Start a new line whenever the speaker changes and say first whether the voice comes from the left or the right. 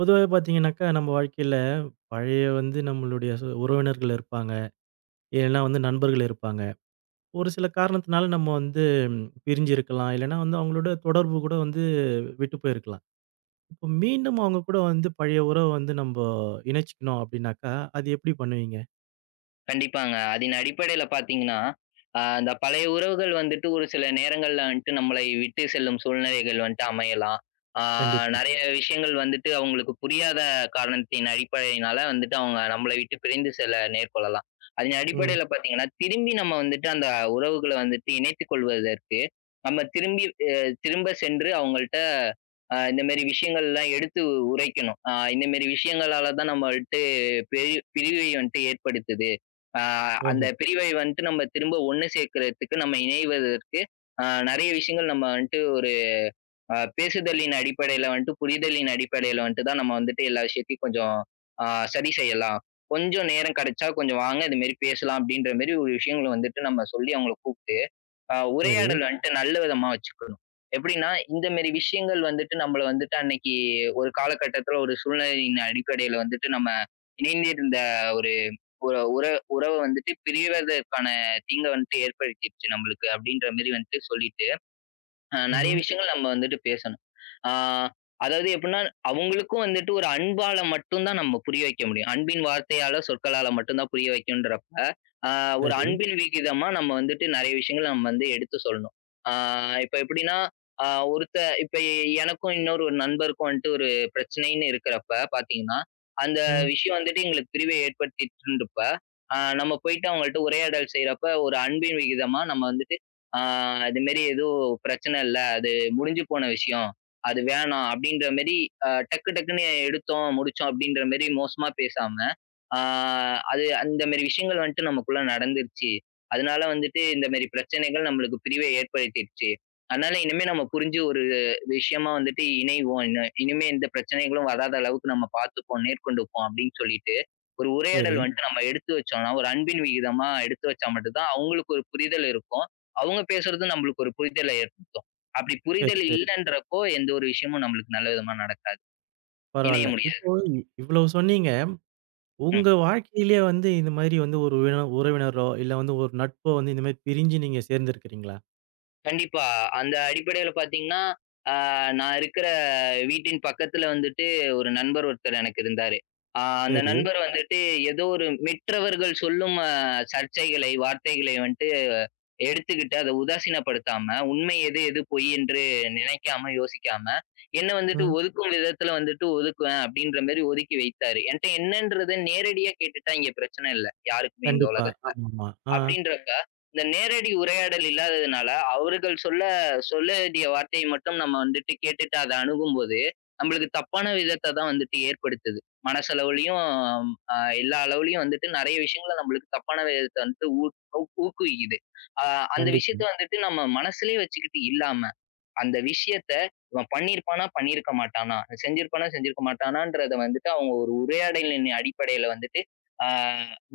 right: பொதுவாவே பார்த்தீங்கனாக்கா, நம்ப வாழ்க்கையில பழைய வந்து நம்மளுடைய சு உறவினர்கள் இருப்பாங்க. இல்லன்னா வந்து நண்பர்கள் இருப்பாங்க. ஒரு சில காரணத்துனால நம்ம வந்து பிரிஞ்சிருக்கலாம். இல்லைன்னா வந்து அவங்களோட தொடர்பு கூட வந்து விட்டு போயிருக்கலாம். இப்ப மீண்டும் அவங்க கூட வந்து பழைய உறவ வந்து நம்போ இணைச்சுக்கணும் அப்படின்னாக்கா, அது எப்படி பண்ணுவீங்க?
left: கண்டிப்பாங்க. அதின் அடிப்படையில பார்த்தீங்கன்னா, ஆ அந்த பழைய உறவுகள் வந்துட்டு ஒரு சில நேரங்கள்ல வன்ட்டு நம்மளை விட்டு செல்லும் சூழ்நிலைகள் வந்துட்டு அமையலாம். ஆ
right: கண்டிப்பா.
left: நெறைய விஷயங்கள் வந்துட்டு அவங்களுக்கு புரியாத காரணத்தின் அடிப்படையினால வந்துட்டு அவங்க நம்பள விட்டு பிரிந்து செல்ல நேர்கொள்ளலாம். அதின்
right: ம்.
left: அடிப்படையில பார்த்தீங்கன்னா, திரும்பி நம்ம வந்துட்டு அந்த உறவுகள வந்துட்டு இணைத்துக் கொள்வதற்கு, நம்ம திரும்பி அ திரும்ப சென்று அவங்கள்ட்ட அ இந்த மேரி விஷயங்கள்லாம் எடுத்து உ உரைக்கணும். ஆ இந்த மேரி விஷயங்களால தான் நம்பள்ட்ட பிரி பிரிவை வன்ட்டு ஏற்படுத்துது. அ அந்த
right: ஓஹோ.
left: பிரிவை வந்துட்டு நம்ம திரும்ப ஒண்ணு சேர்க்கறதுக்கு, நம்ம இணைவதற்கு, ஆ நெறைய விஷயங்கள் நம்ம வன்ட்டு ஒரு அ பேசுதலின் அடிப்படையில வன்ட்டு, புரிதலின் அடிப்படையில வன்ட்டு தான் நம்ம வந்துட்டு எல்லா விஷயத்தையும் கொஞ்சம் ஆ சரி செய்யலாம். "கொஞ்சம் நேரம் கெடைச்சா, கொஞ்சம் வாங்க இதுமாரி பேசலாம்." அப்படின்ற மாரி ஒரு விஷயங்கள வந்துட்டு நம்ம சொல்லி அவங்கள கூப்ட்டு, அ
right: சரி.
left: உரையாடல் வன்ட்டு நல்ல விதமா வச்சுக்கணும். எப்படின்னா, "இந்த மேரி விஷயங்கள் வந்துட்டு நம்பள வந்துட்டு அன்னைக்கு ஒரு காலகட்டத்தில ஒரு சூழ்நிலையின் அடிப்படையில வந்துட்டு, நம்ம இணைந்திருந்த ஒரு உற உற உறவு வந்துட்டு பிரிவதற்கான தீங்க வந்துட்டு ஏற்படுத்திடுச்சு நம்பளுக்கு." அப்படின்ற மாரி வந்துட்டு சொல்லிட்டு, அ நெறைய
right: ம்ஹ்ம்.
left: விஷயங்கள் நம்ம வந்துட்டு பேசணும். ஆ அதாவது எப்புட்னா, அவங்களுக்கும் வந்துட்டு ஒரு அன்பால மட்டும் தான் நம்ம புரிய வைக்க முடியும். அன்பின் வார்த்தையால, சொற்களால மட்டும் தான் புரிய வைக்கணும்ன்றப்ப, அ ஒரு
right: சரி.
left: அன்பின் விகிதமா நம்ம வந்துட்டு நெறைய விஷயங்கள் நம்ம வந்து எடுத்து சொல்லணும். ஆ இப்ப எப்படின்னா, அ ஒருத்த இப்ப எ எனக்கும், இன்னொரு ஒரு நண்பருக்கும் வன்ட்டு ஒரு பிரச்சனைன்னு இருக்கிறப்ப பார்த்தீங்கன்னா, அந்த
right: ம்.
left: விஷயம் வந்துட்டு எங்களுக்கு பிரிவை ஏற்படுத்திடுச்சுன்றப்ப, அ நம்ம போயிட்டு அவங்கள்ட்ட உரையாடல் செய்றப்ப ஒரு அன்பின் விகிதமா நம்ம வந்துட்டு, "ஆ இது மேரி எதுவும் பிரச்சனை இல்ல. அது முடிஞ்சு போன விஷயம். அது வேணாம்." அப்படின்ற மேரி அ டக்கு டக்குன்னு எடுத்தோம், முடிச்சோம் அப்படின்ற மேரி மோசமா பேசாம, "ஆ அது அந்த மேரி விஷயங்கள் வன்ட்டு நமக்குள்ள நடந்துடுச்சு. அதனால வந்துட்டு இந்த மேரி பிரச்சனைகள் நம்பளுக்கு பிரிவ ஏற்படுத்திடுச்சு. அதனால இனிமே நம்ம புரிஞ்சு ஒரு விஷயமா வந்துட்டு இணைவோம். இன இனிமே எந்த பிரச்சனைகளும் வராத அளவுக்கு நம்ம பார்த்துப்போம். நேர்கொண்டுப்போம்." அப்படின்னு சொல்லிட்டு, ஒரு உரையாடல்
right: சரி.
left: வன்ட்டு நம்ம எடுத்து வச்சோம்ன்னா, ஒரு அன்பின் விகிதமா எடுத்து வச்சா மட்டும் தான் அவங்களுக்கு ஒரு புரிதல் இருக்கும். அவுங்க பேசுறதும் நம்பளுக்கு ஒரு புரிதல ஏற்படுத்தும். அப்படி
right: சரி,
left: புரிதல்
right: சரி.
left: இல்லன்றப்போ எந்த ஒரு விஷயமும் நம்மளுக்கு நல்ல விதமா நடக்காது. இணைய
right: பரவால்ல.
left: முடியாது.
right: இப்போ இ இவ்வளோ சொன்னீங்க.
left: ம்.
right: உங்க வாழ்க்கையிலே வந்து இந்த மாரி வந்து ஒரு வேளை உறவினரோ, இல்ல வந்து ஒரு நட்போ வந்து இந்த மாரி பிரிஞ்சு நீங்க சேர்ந்திருக்கிறீங்களா?
left: கண்டிப்பா. அந்த அடிப்படைல பாத்தீங்கன்னா, ஆ நான் இருக்குற வீட்டின் பக்கத்துல வந்துட்டு ஒரு நண்பர் ஒருத்தர் எனக்கு இருந்தாரு. ஆ அந்த
right: சரி.
left: நண்பர் வந்துட்டு ஏதோ ஒரு மிற்றவர்கள் சொல்லும் ஆ சர்ச்சைகளை, வார்த்தைகளை வந்துட்டு எடுத்துக்கிட்டு அத உதாசீனப்படுத்தாம, உண்மை எது, எது பொய்யென்று நினைக்காம, யோசிக்காம, என்ன வந்துட்டு
right: ம்.
left: ஒதுக்கும் விதத்துல வந்துட்டு ஒதுக்குவேன் அப்டின்ற மாரி ஒதுக்கி வைத்தாரு. என்ட்ட என்னன்றத நேரடியா கேட்டுட்டா இங்க பிரச்சன இல்ல. யாருக்குமே இந்த
right: கண்டிப்பா.
left: உலகத்தல.
right: ஆமாமா. ஆ.
left: அப்டின்றப்ப, இந்த நேரடி உரையாடல் இல்லாததுனால, அவர்கள் சொல்ல சொல்ல வேண்டிய வார்த்தை மட்டும் நம்ம வந்துட்டு கேட்டுட்டு அத அணுகும்போது, நம்மளுக்கு தப்பான விதத்த தான் வந்துட்டு ஏற்படுத்துது, மனசளவுலயும், அ எல்லா அளவுலயும் வந்துட்டு நறைய விஷயங்கள நம்மளுக்கு தப்பான விதத்த வந்துட்டு ஊ ஊக்குவிக்குது. அ அந்த விஷயத்த
right: கண்டிப்பாங்க.
left: வந்துட்டு நம்ம மனசுலயே வச்சுக்கிட்டு இல்லாம. அந்த விஷயத்த இவன் பண்ணிருப்பானா, பண்ணிருக்க மாட்டானா, செஞ்சிருப்பானா, செஞ்சிருக்க மாட்டானான்றத வந்துட்டு, அவங்க ஒரு உரையாடலின் அடிப்படைல வந்துட்டு. ஆ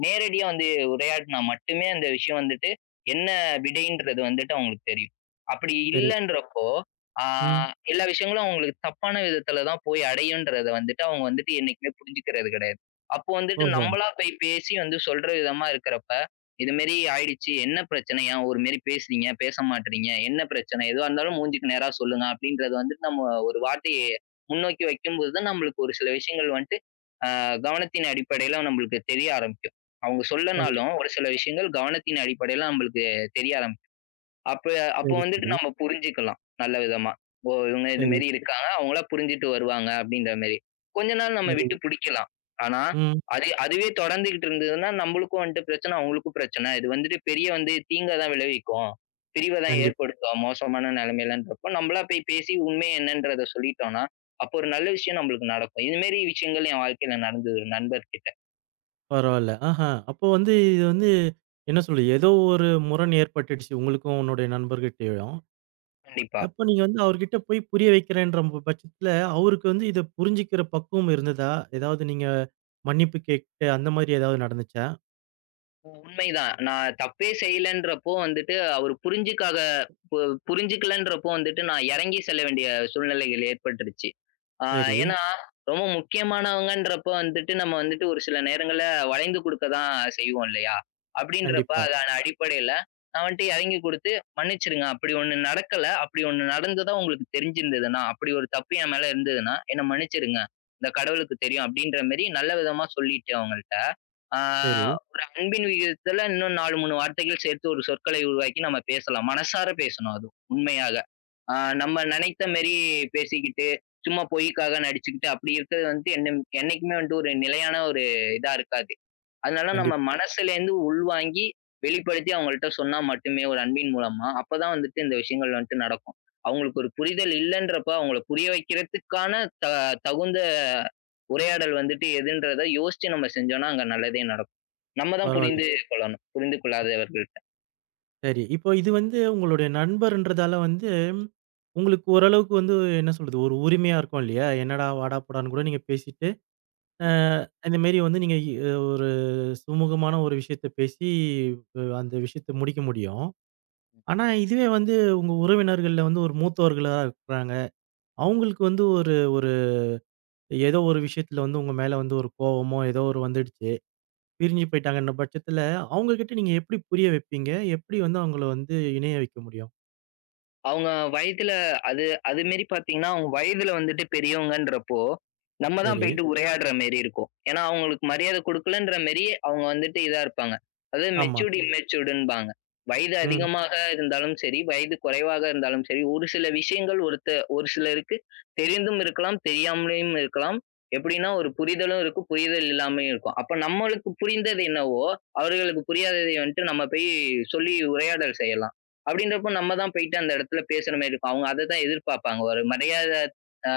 left: நேரடியா வந்து உரையாடுனா மட்டுமே அந்த விஷயம் வந்துட்டு, என்ன விடைன்றது வந்துட்டு அவங்களுக்கு தெரியும். அப்படி
right: சரி.
left: இல்லன்றப்போ. ஆ
right: ம்.
left: எல்லா விஷயங்களும் அவங்களுக்கு தப்பான விதத்தில தான் போய் அடையுன்றத வந்துட்டு அவங்க வந்துட்டு என்னைக்குமே புரிஞ்சுக்கிறது கெடையாது. அப்போ வந்துட்டு
right: ஓஹோ.
left: நம்மளா போய் பேசி வந்து சொல்ற விதமா இருக்கறப்ப, இதுமாரி ஆயிடுச்சு. என்ன பிரச்சனை. ஏன் ஒருமாரி பேசுனீங்க? பேச மாட்றீங்க? என்ன பிரச்சன? எதுவா இருந்தாலும் மூஞ்சுக்கு நேரா சொல்லுங்க. அப்டின்றத வந்துட்டு நம்ம ஒரு வாட்டி முன்னோக்கி வெக்கும்போது தான் நம்மளுக்கு ஒரு சில விஷயங்கள் வன்ட்டு, அ கவனத்தின் அடிப்படைல நம்மளுக்கு தெரிய ஆரம்பிக்கும். அவங்க சொல்லனாலும்,
right: கண்டிப்பா.
left: ஒரு சில விஷயங்கள் கவனத்தின் அடிப்படைல நம்மளுக்கு தெரிய ஆரம்பிக்கும். அப்ப அப்ப
right: சரி,
left: வந்துட்டு
right: சரி.
left: நம்ம புரிஞ்சிக்கலாம் நல்ல விதமா. ஓ, இவங்க
right: சரி.
left: இதுமேரி இருக்காங்க, அவங்களா புரிஞ்சிட்டு வருவாங்க அப்டின்ற மாரி. கொஞ்ச நாள் நம்ம விட்டு
right: சரி.
left: புடிக்கலாம். ஆனா,
right: ம்.
left: அது அதுவே தொடர்ந்துகிட்டு இருந்ததுன்னா, நம்மளுக்கும் வன்ட்டு பிரச்சன அவங்களுக்கும் பிரச்சன. இது வந்துட்டு பெரிய வந்து தீங்க தான் விளைவிக்கும். பிரிவ தான்
right: கண்டிப்பா.
left: ஏற்படுத்தும் மோசமான நெலமைலன்றப்போ நம்மளா போய் பேசி உண்மைய என்னன்றத சொல்லிட்டோனா, அப்போ ஒரு நல்ல விஷயம் நம்மளுக்கு நடக்கும். இதுமாரி விஷயங்கள் என் வாழ்க்கையில நடந்துது நண்பர்கிட்ட.
right: பரவால்ல, ஆஹா அப்போ வந்து இது வந்து, என்ன சொல்றது ஏதோ ஒரு முரண் ஏற்பட்டுடுச்சு உங்களுக்கும், உன்னுடைய நண்பர்கிட்டயும்.
left: கண்டிப்பா.
right: அப்ப நீங்க வந்து அவர்கிட்ட போய் புரிய வைக்கிறேன்ற ப பட்சத்துல, அவருக்கு வந்து இத புரிஞ்சுக்குற பக்குவம் இருந்ததா? ஏதாவது நீங்க, மன்னிப்பு கேக்ட்டு அந்த மாரி ஏதாவது நடந்துச்சா?
left: அ உண்மைதான். நான் தப்பே செய்யலன்றப்போ வந்துட்டு அவரு புரிஞ்சுக்காத பு புரிஞ்சுக்கலன்றப்போ வந்துட்டு, நான் எறங்கி செல்ல வேண்டிய சூழ்நிலைகள் ஏற்பட்டுருச்சு. ஆ
right: சரி.
left: ஏன்னா, ரொம்ப முக்கியமானவங்கன்றப்போ வந்துட்டு, நம்ம வந்துட்டு ஒரு சில நேரங்கள்ல வளைந்து குடுக்க தான் செய்வோம் இல்லயா? அப்டின்றப்ப
right: கண்டிப்பா.
left: அதான அடிப்படையில நான் வன்ட்டு எறங்கி குடுத்து, மன்னிச்சுருங்க, அப்டி ஒண்ணு நடக்கல. அப்டி ஒண்ணு நடந்ததும் உங்களுக்கு தெரிஞ்சிருந்ததுன்னா, அப்டி ஒரு தப்பு என் மேல இருந்ததுன்னா, என்ன மன்னிச்சிருங்க. இந்த கடவுளுக்கு தெரியும் அப்டின்ற மாரி, நல்ல விதமா சொல்லிட்டு அவங்கள்ட்ட. ஆ,
right: சரி.
left: ஒரு அன்பின் விகிதத்துல இன்னும் 4, 3 வார்த்தைகள் சேர்த்து ஒரு சொற்களை உருவாக்கி, நம்ம பேசலாம். மனசார பேசணும் அது, உண்மையாக. ஆ, நம்ம நெனைத்த மேரி பேசிக்கிட்டு, சும்மா பொய்க்காக நடிச்சுக்கிட்டு, அப்டி இருக்குறது வந்து, என்னம் என்னைக்குமே வந்துட்டு ஒரு நிலையான ஒரு இதா இருக்காது. அதனால நம்ம
right: கண்டிப்
left: மனசலேந்து உள்வாங்கி, வெளிப்படுத்தி அவங்கள்ட்ட சொன்னா மட்டுமே, ஒரு அன்பின் மூலமா. அப்ப தான் வந்துட்டு இந்த விஷயங்கள் வந்துட்டு நடக்கும். அவங்களுக்கு ஒரு புரிதல் இல்லன்றப்ப அவங்கள புரிய வெக்குறதுக்கான த தகுந்த உரையாடல் வந்துட்டு எதுன்றத யோசிச்சு நம்ம செஞ்சோம்னா, அங்க நல்லதே நடக்கும். நம்ம தான்
right: பரவால்ல.
left: புரிந்து கொள்ளணும். புரிந்து கொள்ளாதவர்கள்ட்ட.
right: சரி. இப்போ இது வந்து உங்களுடைய நண்பர்ன்றதால வந்து, உங்களுக்கு ஓரளவுக்கு வந்து என்ன சொல்றது ஒரு உரிமையா இருக்கும் இல்லையா? என்னடா, வாடா, போடான்னு கூட நீங்க பேசிட்டு, அ,
left: [unintelligible]
right: இந்த மேரி வந்து நீங்க ஒரு சுமூகமான ஒரு விஷயத்த பேசி, அ, அந்த விஷயத்த முடிக்க முடியும். ஆனா இதுவே வந்து உங்க உறவினர்கள்ல வந்து ஒரு மூத்தவர்களா இருக்கறாங்க. அவுங்களுக்கு வந்து ஒரு ஒரு ஏதோ ஒரு விஷயத்துல வந்து உங்க மேல வந்து ஒரு கோவமோ, ஏதோ ஒரு வந்துடுச்சு. பிரிஞ்சி போய்ட்டாங்கன்ற பட்சத்தில அவுங்ககிட்ட நீங்க எப்டி புரிய வெப்பீங்க? எப்டி வந்து அவுங்கள வந்து இணைய வைக்க முடியும்?
left: அவுங்க வயதில அது அது மேரி பாத்தீங்கன்னா, அவுங்க வயதுல வந்துட்டு பெரியவங்கன்றப்போ, நம்ம தான்
right: சரி.
left: போய்ட்டு உரையாடுற மேரி இருக்கும். ஏன்னா, அவுங்களுக்கு மரியாத குடுக்கலன்ற மேரி அவுங்க வந்துட்டு இதா இருப்பாங்க. அது
right: ஆமா.
left: மெச்சூர்ட், இம்மெச்சூர்டுன்பாங்க. வயது
right: ம்.
left: அதிகமாக இருந்தாலும் சரி, வயது கொறைவாக இருந்தாலும் சரி, ஒரு சில விஷயங்கள் ஒருத்த ஒரு சிலருக்கு தெரிந்தும் இருக்கலாம், தெரியாமலயும் இருக்கலாம். எப்டின்னா ஒரு புரிதலும் இருக்கும், புரிதல் இல்லாமயும் இருக்கும். அப்ப நம்மளுக்கு புரிந்தது என்னவோ, அவர்களுக்கு புரியாததை வந்துட்டு நம்ம போய் சொல்லி உரையாடல் செய்யலாம். அப்டின்றப்போ நம்ம தான் போய்ட்டு அந்த எடத்துல பேசுற மாரி இருக்கும். அவுங்க அத தான் எதிர்பாப்பாங்க. ஒரு மரியாத ஆ,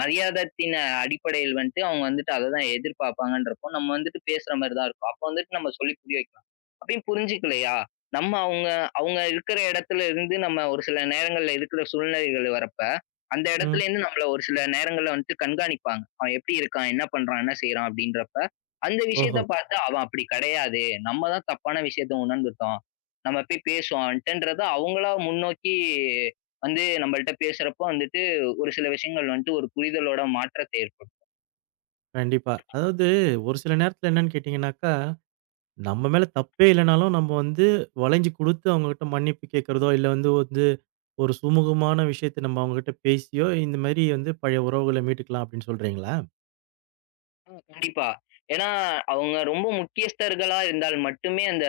left: மரியாதத்தின் அடிப்படையில் வன்ட்டு, அவுங்க வந்துட்டு அத தான் எதிர்பாப்பாங்கன்றப்போ நம்ம வந்துட்டு பேசுற மாரி தான் இருக்கும். அப்போ வந்துட்டு நம்ம சொல்லி புரிய வைக்கலாம். அப்டியும் புரிஞ்சுக்கலையா? நம்ம அவுங்க, அவுங்க இருக்கிற இடத்துல இருந்து நம்ம ஒரு சில நேரங்கள்ல இருக்கிற சூழ்நிலைகள்ல வர்றப்ப, அந்த
right: ம்.
left: எடத்துலேந்து நம்மள ஒரு சில நேரங்கள்ல வன்ட்டு கண்காணிப்பாங்க. அவன் எப்டி இருக்கான்? என்ன பண்றான்? என்ன செய்றான்? அப்டின்றப்ப, அந்த
right: ஓஹோ!
left: விஷயத்த பாத்தா அவன் அப்டி கெடையாது, நம்ம தான் தப்பான விஷயத்த உணர்ந்துட்டோம். நம்ம போய் பேசுவோம் அவுன்ட்டன்றத அவுங்களா முன்னோக்கி வந்து நம்மள்ட்ட பேசுறப்போ வந்துட்டு ஒரு சில விஷயங்கள் வன்ட்டு ஒரு புரிதலோட மாற்றத்தை ஏற்படுத்தும்.
right: கண்டிப்பா. அதாவது ஒரு சில நேரத்துல என்னன்னு கேட்டீங்கனாக்கா, நம்ம மேல தப்பே இல்லனாலும் நம்ம வந்து வளஞ்சு குடுத்து, அவுங்ககிட்ட மன்னிப்பு கேட்குறதோ, இல்ல வந்து வந்து ஒரு சுமூகமான விஷயத்த நம்ம அவுங்கட்ட பேசியோ, இந்த மாரி வந்து பழைய உறவுகள மீட்டுக்கலாம் அப்டின்னு சொல்றீங்களா?
left: அ கண்டிப்பா. ஏன்னா அவுங்க ரொம்ப முக்கியஸ்தர்களா இருந்தால் மட்டுமே அந்த,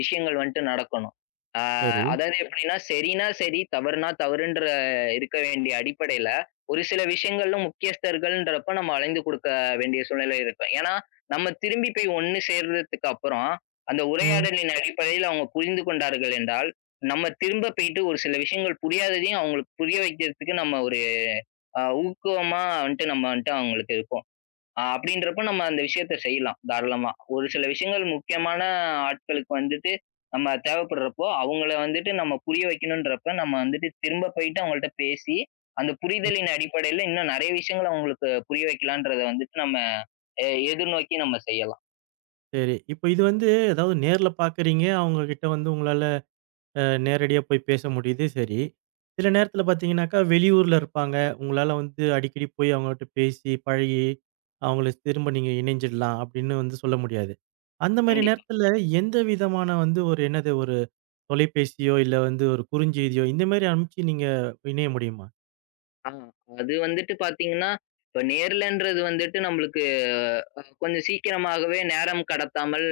left: விஷயங்கள் வன்ட்டு நடக்கணும். ஆ
right: சரி.
left: அதாவது எப்டின்னா, செரினா, செரி, தவறுனா, தவறுன்ற இருக்க வேண்டிய அடிப்படையில, ஒரு சில விஷயங்களும், முக்கியஸ்தர்கள்ன்றப்ப நம்ம அலைந்து குடுக்க வேண்டிய சூழ்நிலைகள் இருக்கும். ஏன்னா, நம்ம திரும்பி போய் ஒண்ணு சேர்றதுக்கப்புறம், அந்த
right: ம்.
left: உரையாடலின் அடிப்படையில அவுங்க புரிந்து கொண்டார்கள் என்றால், நம்ம திரும்ப போய்ட்டு ஒரு சில விஷயங்கள் புரியாததையும் அவுங்களுக்கு புரிய வைக்குறதுக்கு நம்ம ஒரு அ ஊக்குவமா வன்ட்டு நம்ம வன்ட்டு அவுங்களுக்கு இருப்போ. அ அப்டின்றப்போ நம்ம அந்த விஷயத்த செய்யலாம், தாராளமா. ஒரு சில விஷயங்கள் முக்கியமான ஆட்களுக்கு வந்துட்டு, நம்ம தேவப்படுறப்போ, அவுங்கள வந்துட்டு நம்ம புரிய வைக்கணுன்றப்ப நம்ம வந்துட்டு திரும்ப போயி்ட்டு, அவுங்கள்ட்ட பேசி, அந்த
right: ம்.
left: புரிதலின் அடிப்படையில இன்னும் நெறய விஷயங்கள அவுங்களுக்கு, புரிய வெக்கலான்ன்றத வந்துட்டு நம்ம, எ எதிர்நோக்கி நம்ம செய்யலாம்.
right: சரி. இப்ப இது வந்து ஏதாவது நேர்ல பாக்கறீங்க. அவங்க கிட்ட வந்து உங்களால அ, நேரடியா போய் பேச முடிது சரி. சில நேரத்துல பாத்தீங்கன்னாக்கா, வெளியூர்ல இருப்பாங்க. உங்ளால வந்து அடிக்கடி போய் அவங்கட்ட பேசி, பழகி, அவங்கள திரும்ப நீங்க இணைஞ்சிடலாம் அப்டின்னு வந்து சொல்ல முடியாது. அந்த மாரி
left: கண்டிப்பா.
right: நேரத்துல எந்த விதமான வந்து ஒரு என்னது ஒரு தொலைபேசியோ, இல்ல வந்து ஒரு குறுஞ்செய்தியோ, இந்த மாரி ஆனுப்ச்சு நீங்க இணைய முடியுமா?
left: ஆ, அது வந்துட்டு பாத்தீங்ன்னா. இப்ப நேர்லன்றது வந்துட்டு நம்ளுக்கு அ கொஞ்சம் சீக்கிரமாகவே நேரம் கடத்தாமல்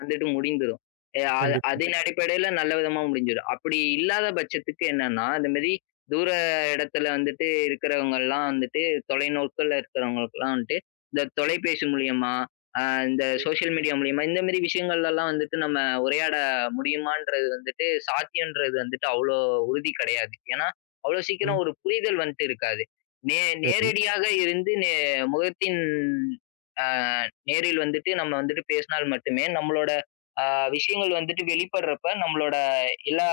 left: வந்துட்டு முடிந்துரும். எ அ
right: கண்டிப்பா.
left: அதின் அடிப்படையில நல்ல விதமா முடிஞ்சிரும். அப்படி இல்லாத பட்சத்துக்கு என்னன்னா, அந்த மாரி தூர இடத்துல வந்துட்டு இருக்கிறவங்கள்லாம் வந்துட்டு, தொலைநோக்கல இருக்கிறவங்களுகலாம் வந்துட்டு, இந்த தொலைபேசி மூலியமா, அ இந்த சோஷியல் மீடியா மூலியமா இந்த மாரி விஷயங்கள்லல்லாம் வந்துட்டு நம்ம உரையாட முடியுமான்றது வந்துட்டு, சாத்தியம்றது வந்துட்டு அவ்ளோ உறுதி கிடையாது. ஏன்னா, அவ்வளோ சீக்கிரம்
right: ம்.
left: ஒரு புரிதல் வந்ட்டு இருக்காது. நே
right: சரி.
left: நேரடியாக இருந்து நே முகத்தின் அ நேரில் வந்துட்டு நம்ம வந்துட்டு பேசினால் மட்டுமே நம்மளோட அ விஷயங்கள் வந்துட்டு வெளிப்படுறப்ப, நம்மளோட எல்லா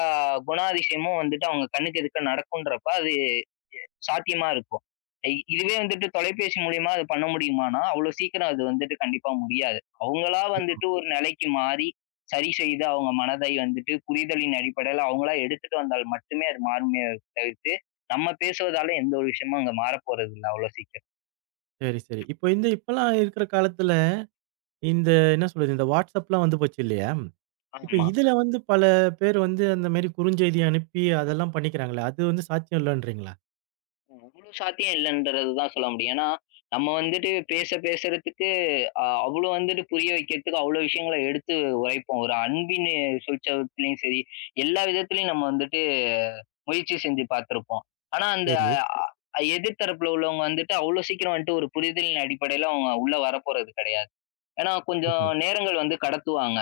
left: குணாதிசயமும் வந்துட்டு அவங்க கண்ணுக்கு எதுக்க நடக்குன்றப்ப அது எ சாத்தியமா இருக்கும். ஐ இதுவே வந்துட்டு தொலைபேசி மூலியமா அது பண்ண முடியுமானா, அவ்ளோ சீக்கிரம் அது வந்துட்டு கண்டிப்பா முடியாது. அவங்களா வந்துட்டு ஒரு நிலைக்கு மாறி, சரி செய்து அவங்க மனதை வந்துட்டு, புரிதலின் அடிப்படையில அவங்களா எடுத்துட்டு வந்தால் மட்டுமே அது மாறும்னே தவிர்த்து. நம்ம பேசுவதால எந்த ஒரு விஷயமும் அங்க மாறப்போறதில்ல. அவ்வளோ சீக்கிரம்.
right: சரி, சரி. இப்ப இந்த இப்பலாம் இருக்குற காலத்துல, இந்த என்ன சொல்றது, இந்த வாட்ஸ்அப்லாம் வந்து போச்சு இல்லையா? இப்ப
left: ஆமா.
right: இதுல வந்து பல பேரு வந்து அந்த மாரி குறுஞ்செய்தி அனுப்பி அதெல்லாம் பண்ணிக்கிறாங்களே அது வந்து சாத்தியம் இல்லன்றீங்களா?
left: அவ்வளோ சாத்தியம் இல்லன்றது தான் சொல்ல முடியும். ஏன்னா, நம்ம வந்துட்டு பேச பேசுறதுக்கு, அ அவ்ளோ வந்துட்டு புரிய வைக்கிறதுக்கு அவ்ளோ விஷயங்கள எடுத்து உரைப்போம். ஒரு அன்பினு சுழிசத்தலயும் சரி, எல்லா விதத்திலயும் நம்ம வந்துட்டு முயற்சி செஞ்சு பாத்துருப்போம். ஆனா அந்த
right: சரி.
left: அ எதிர்தரப்பல உள்ளவங்க வந்துட்டு அவ்ளோ சீக்கிரம் வந்துட்டு ஒரு புரிதலின் அடிப்படையில அவங்க உள்ள வரப்போறது கெடையாது. ஏனா கொஞ்சம்
right: ம்ஹ்ம்.
left: நேரங்கள் வந்து கடத்துவாங்க.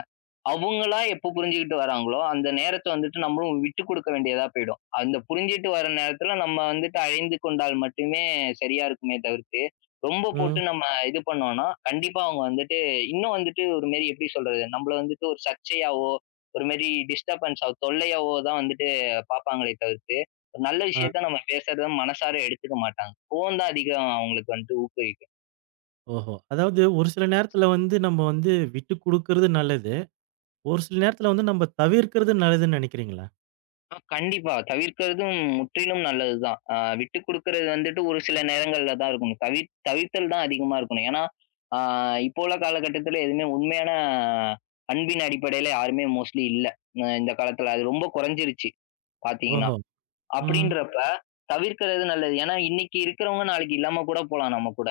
left: அவுங்களா எப்போ புரிஞ்சுகிட்டு வராங்களோ, அந்த நேரத்த வந்துட்டு நம்மளும் விட்டு குடுக்க வேண்டியதா போயிடும். அந்த புரிஞ்சுட்டு வர நேரத்துல நம்ம வந்துட்டு அழைந்து கொண்டால் மட்டுமே சரியா இருக்குமே தவிர்த்து, ரொம்ப
right: ம்.
left: போட்டு நம்ம இது பண்ணோனா, கண்டிப்பா அவுங்க வந்துட்டு இன்னும் வந்துட்டு ஒரு மெரி எப்டி சொல்றது? நம்பள வந்துட்டு ஒரு சர்ச்சையாவோ, ஒருமாரி டிஸ்டர்பன்ஸா தொல்லையாவோ தான் வந்துட்டு பாப்பாங்களே தவிர்த்து, ஒரு நல்ல
right: ஆ.
left: விஷயத்த நம்ம பேசுறத மனசார எடுத்துக்க மாட்டாங்க. ஃபோன் தான் அதிகம் அவுங்களுக்கு வந்துட்டு ஊக்குவிக்கும்.
right: ஓஹோ! அதாவது ஒரு சில நேரத்துல வந்து நம்ம வந்து விட்டு குடுக்கறது நல்லது. ஒரு சில நேரத்துல வந்து நம்ப தவிர்க்கிறது நல்லதுன்னு நெனைக்கிறீங்களா?
left: ஆ கண்டிப்பா, தவிர்க்கிறதும் முற்றிலும் நல்லது தான், அ விட்டு குடுக்குறது வந்துட்டு ஒரு சில நேரங்கள்ல தான் இருக்கணும். தவிர்த் தவிர்த்தல் தான் அதிகமா இருக்கணும். ஏன்னா, ஆ இப்போ உள்ள காலகட்டத்தில எதுவுமே உண்மையான அன்பின் அடிப்படையில யாருமே மோஸ்ட்லி இல்ல. அ இந்த காலத்தில அது ரொம்ப கொறஞ்சிருச்சு, பாத்தீங்கன்னா.
right: ஓஹோ! ம்.
left: அப்டின்றப்ப தவிர்க்கிறது நல்லது. ஏன்னா, இன்னிக்கு இருக்கிறவங்க நாளைக்கு இல்லாம கூட போலாம் நம்ம கூட.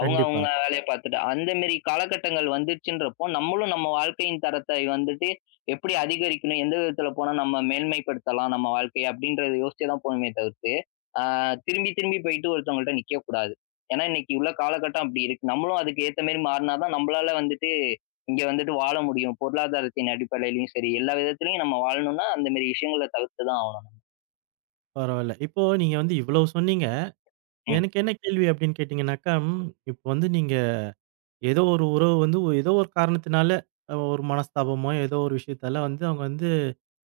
left: அவுங்க,
right: கண்டிப்பா.
left: அவுங்க வேலைய பாத்துட்டு. அந்த மேரி காலகட்டங்கள் வந்துருச்சுன்றப்போ, நம்மளும் நம்ம வாழ்க்கையின் தரத்தை வந்துட்டு, எப்படி அதிகரிக்கணும்? எந்த விதத்தில போனா நம்ம மேன்மைப்படுத்தலாம் நம்ம வாழ்க்கைய அப்டின்றத யோசிச்சு தான் போணுமே தவிர்த்து, அ திரும்பி, திரும்பி போயி்ட்டு ஒருத்தவங்கள்ட்ட நிக்கக்கூடாது. ஏன்னா, இன்னிக்கு உள்ள காலகட்டம் அப்டி இருக்கு. நம்மளும் அதுக்கு ஏத்த மேரி மாறுனாதான் நம்பளால வந்துட்டு, இங்க வந்துட்டு வாழ முடியும். பொருளாதாரத்தின் அடிப்படையிலும் சரி, எல்லா விதத்திலயும் நம்ம வாழணும்னா, அந்த மாரி விஷயங்கள தவிர்த்து தான் ஆவணும்.
right: பரவால்ல, இப்போ நீங்க வந்து இவ்ளோ சொன்னீங்க?
left: ம்.
right: எனக்கு என்ன கேள்வி அப்டின் கேட்டீங்கனாக்கா ம், இப்ப வந்து நீங்க ஏதோ ஒரு உறவு வந்து ஏதோ ஒரு காரணத்தினால, அ ஒரு மனஸ்தாபமோ, ஏதோ ஒரு விஷயத்தால வந்து அவுங்க வந்து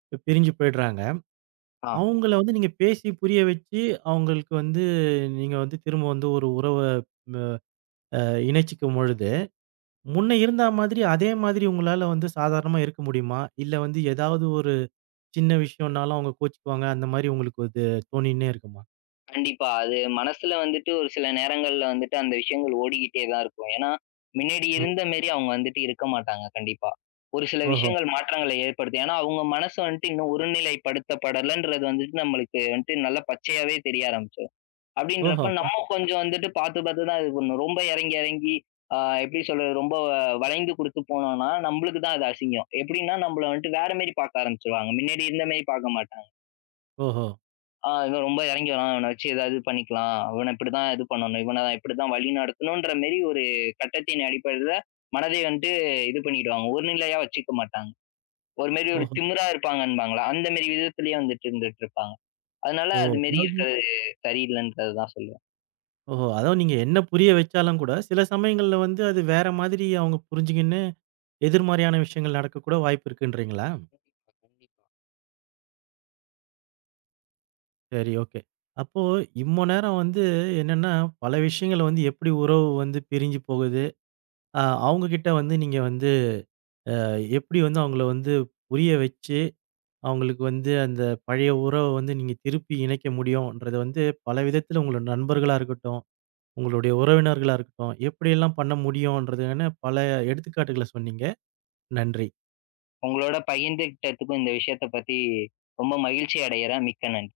right: இப்ப பிரிஞ்சு போயிடுறாங்க.
left: ஆ.
right: அவுங்கள வந்து நீங்க பேசி, புரிய வச்சு அவுங்களுக்கு வந்து நீங்க வந்து திரும்ப வந்து ஒரு உறவ வ அ இணைச்சிக்கும் பொழுது, முன்ன இருந்தா மாதிரி அதே மாதிரி உங்களால வந்து சாதாரணமா இருக்க முடியுமா? இல்ல வந்து ஏதாவது ஒரு சின்ன விஷயன்னாலும் அவுங்க கோவிச்சுக்குவாங்க, அந்த மாரி உங்களுக்கு இது தோணின்னே இருக்குமா.
left: கண்டிப்பா. அது மனசுல வந்துட்டு ஒரு சில நேரங்கள்ல வந்துட்டு அந்த விஷயங்கள் ஓடிக்கிட்டே தான் இருக்கும். ஏன்னா, மின்னாடி
right: ம்.
left: இருந்த மெரி அவுங்க வந்துட்டு இருக்க மாட்டாங்க கண்டிப்பா. ஒரு சில
right: ஓஹோ!
left: விஷயங்கள் மாற்றங்களை ஏற்படுத்தும். ஏன்னா, அவுங்க மனசு வன்ட்டு இன்னும் ஒருநிலைப்படுத்தப்படலன்றது வந்துட்டு நம்மளுக்கு வன்ட்டு நல்ல பச்சையாவே தெரிய ஆரம்பிச்சரும்.
right: ஓஹோ!
left: அப்டின்றப்ப
right: அ.
left: நம்ம கொஞ்சம் வந்துட்டு பாத்து, பாத்து தான் இது பண்ணும். ரொம்ப எறங்கி, எறங்கி ஆ எப்டி சொல்றது ரொம்ப வ வளைந்து குடுத்து போனோனா, நம்பளுக்கு தான் அது அசிங்கம். எப்டின்னா நம்பள வன்ட்டு வேற மெரி பாக்க ஆரம்பிச்சுருவாங்க. மின்னாடி இருந்த மெரி பாக்க மாட்டாங்க.
right: ஓஹோ!
left: ஆ இன்னும் ரொம்ப எறங்கி வரான். இவன வச்சு ஏதாவது பண்ணிக்கலாம். இவன இப்டிதான் இது பண்ணணும். இவன இப்டிதான் வழி நடத்தணுன்ற மெரி ஒரு கட்டத்தின் அடிப்படைல மனதை வன்ட்டு இது பண்ணிடுவாங்க, ஒருநிலையா வச்சுக்க மாட்டாங்க. ஒரு மெரி ஒரு
right: ஓஹோ!
left: திமுரா இருப்பாங்கன்பாங்கல? அந்த மெரி விதத்திலயே வந்துட்டு இருந்துட்டு இருப்பாங்க. அதனால அது
right: ஓ!
left: மெரி
right: [unintelligible]
left: இருக்கிறது சரியில்லைன்றது தான் சொல்லுவேன்.
right: ஓஹோ! அதுவும் நீங்க என்ன புரிய வெச்சாலும் கூட, சில சமயங்கள்ல வந்து அது வேற மாதிரி அவுங்க புரிஞ்சிங்கின்னு எதிர்மாறியான விஷயங்கள் நடக்கக்கூட வாய்ப்பு இருக்குன்றீங்களா?
left: கண்டிப்பா, கண்டிப்
right: சரி, ஓகே. அப்போ இம்ம நேரம் வந்து என்னன்னா, பல விஷயங்கள வந்து எப்டி உறவு வந்து பிரிஞ்சு போகுது, அ அவுங்க கிட்ட வந்து நீங்க வந்து, அ எப்டி வந்து அவுங்கள வந்து புரிய வச்சு, அவுங்களுக்கு வந்து அந்த பழைய உறவ வந்து நீங்க திருப்பி இணைக்க முடியும்ன்றது வந்து பல விதத்துல உங்கள நண்பர்களா இருக்கட்டும், உங்களுடைய உறவினர்களா இருக்கட்டும் எப்டியெல்லாம் பண்ண முடியுன்றதுன்னு பல எடுத்துக்காட்டுகள சொன்னீங்க. நன்றி.
left: உங்களோட பகிர்ந்துகிட்டதுக்கும் இந்த விஷயத்த பத்தி, ரொம்ப மகிழ்ச்சி அடையுறேன். மிக்க நன்றி.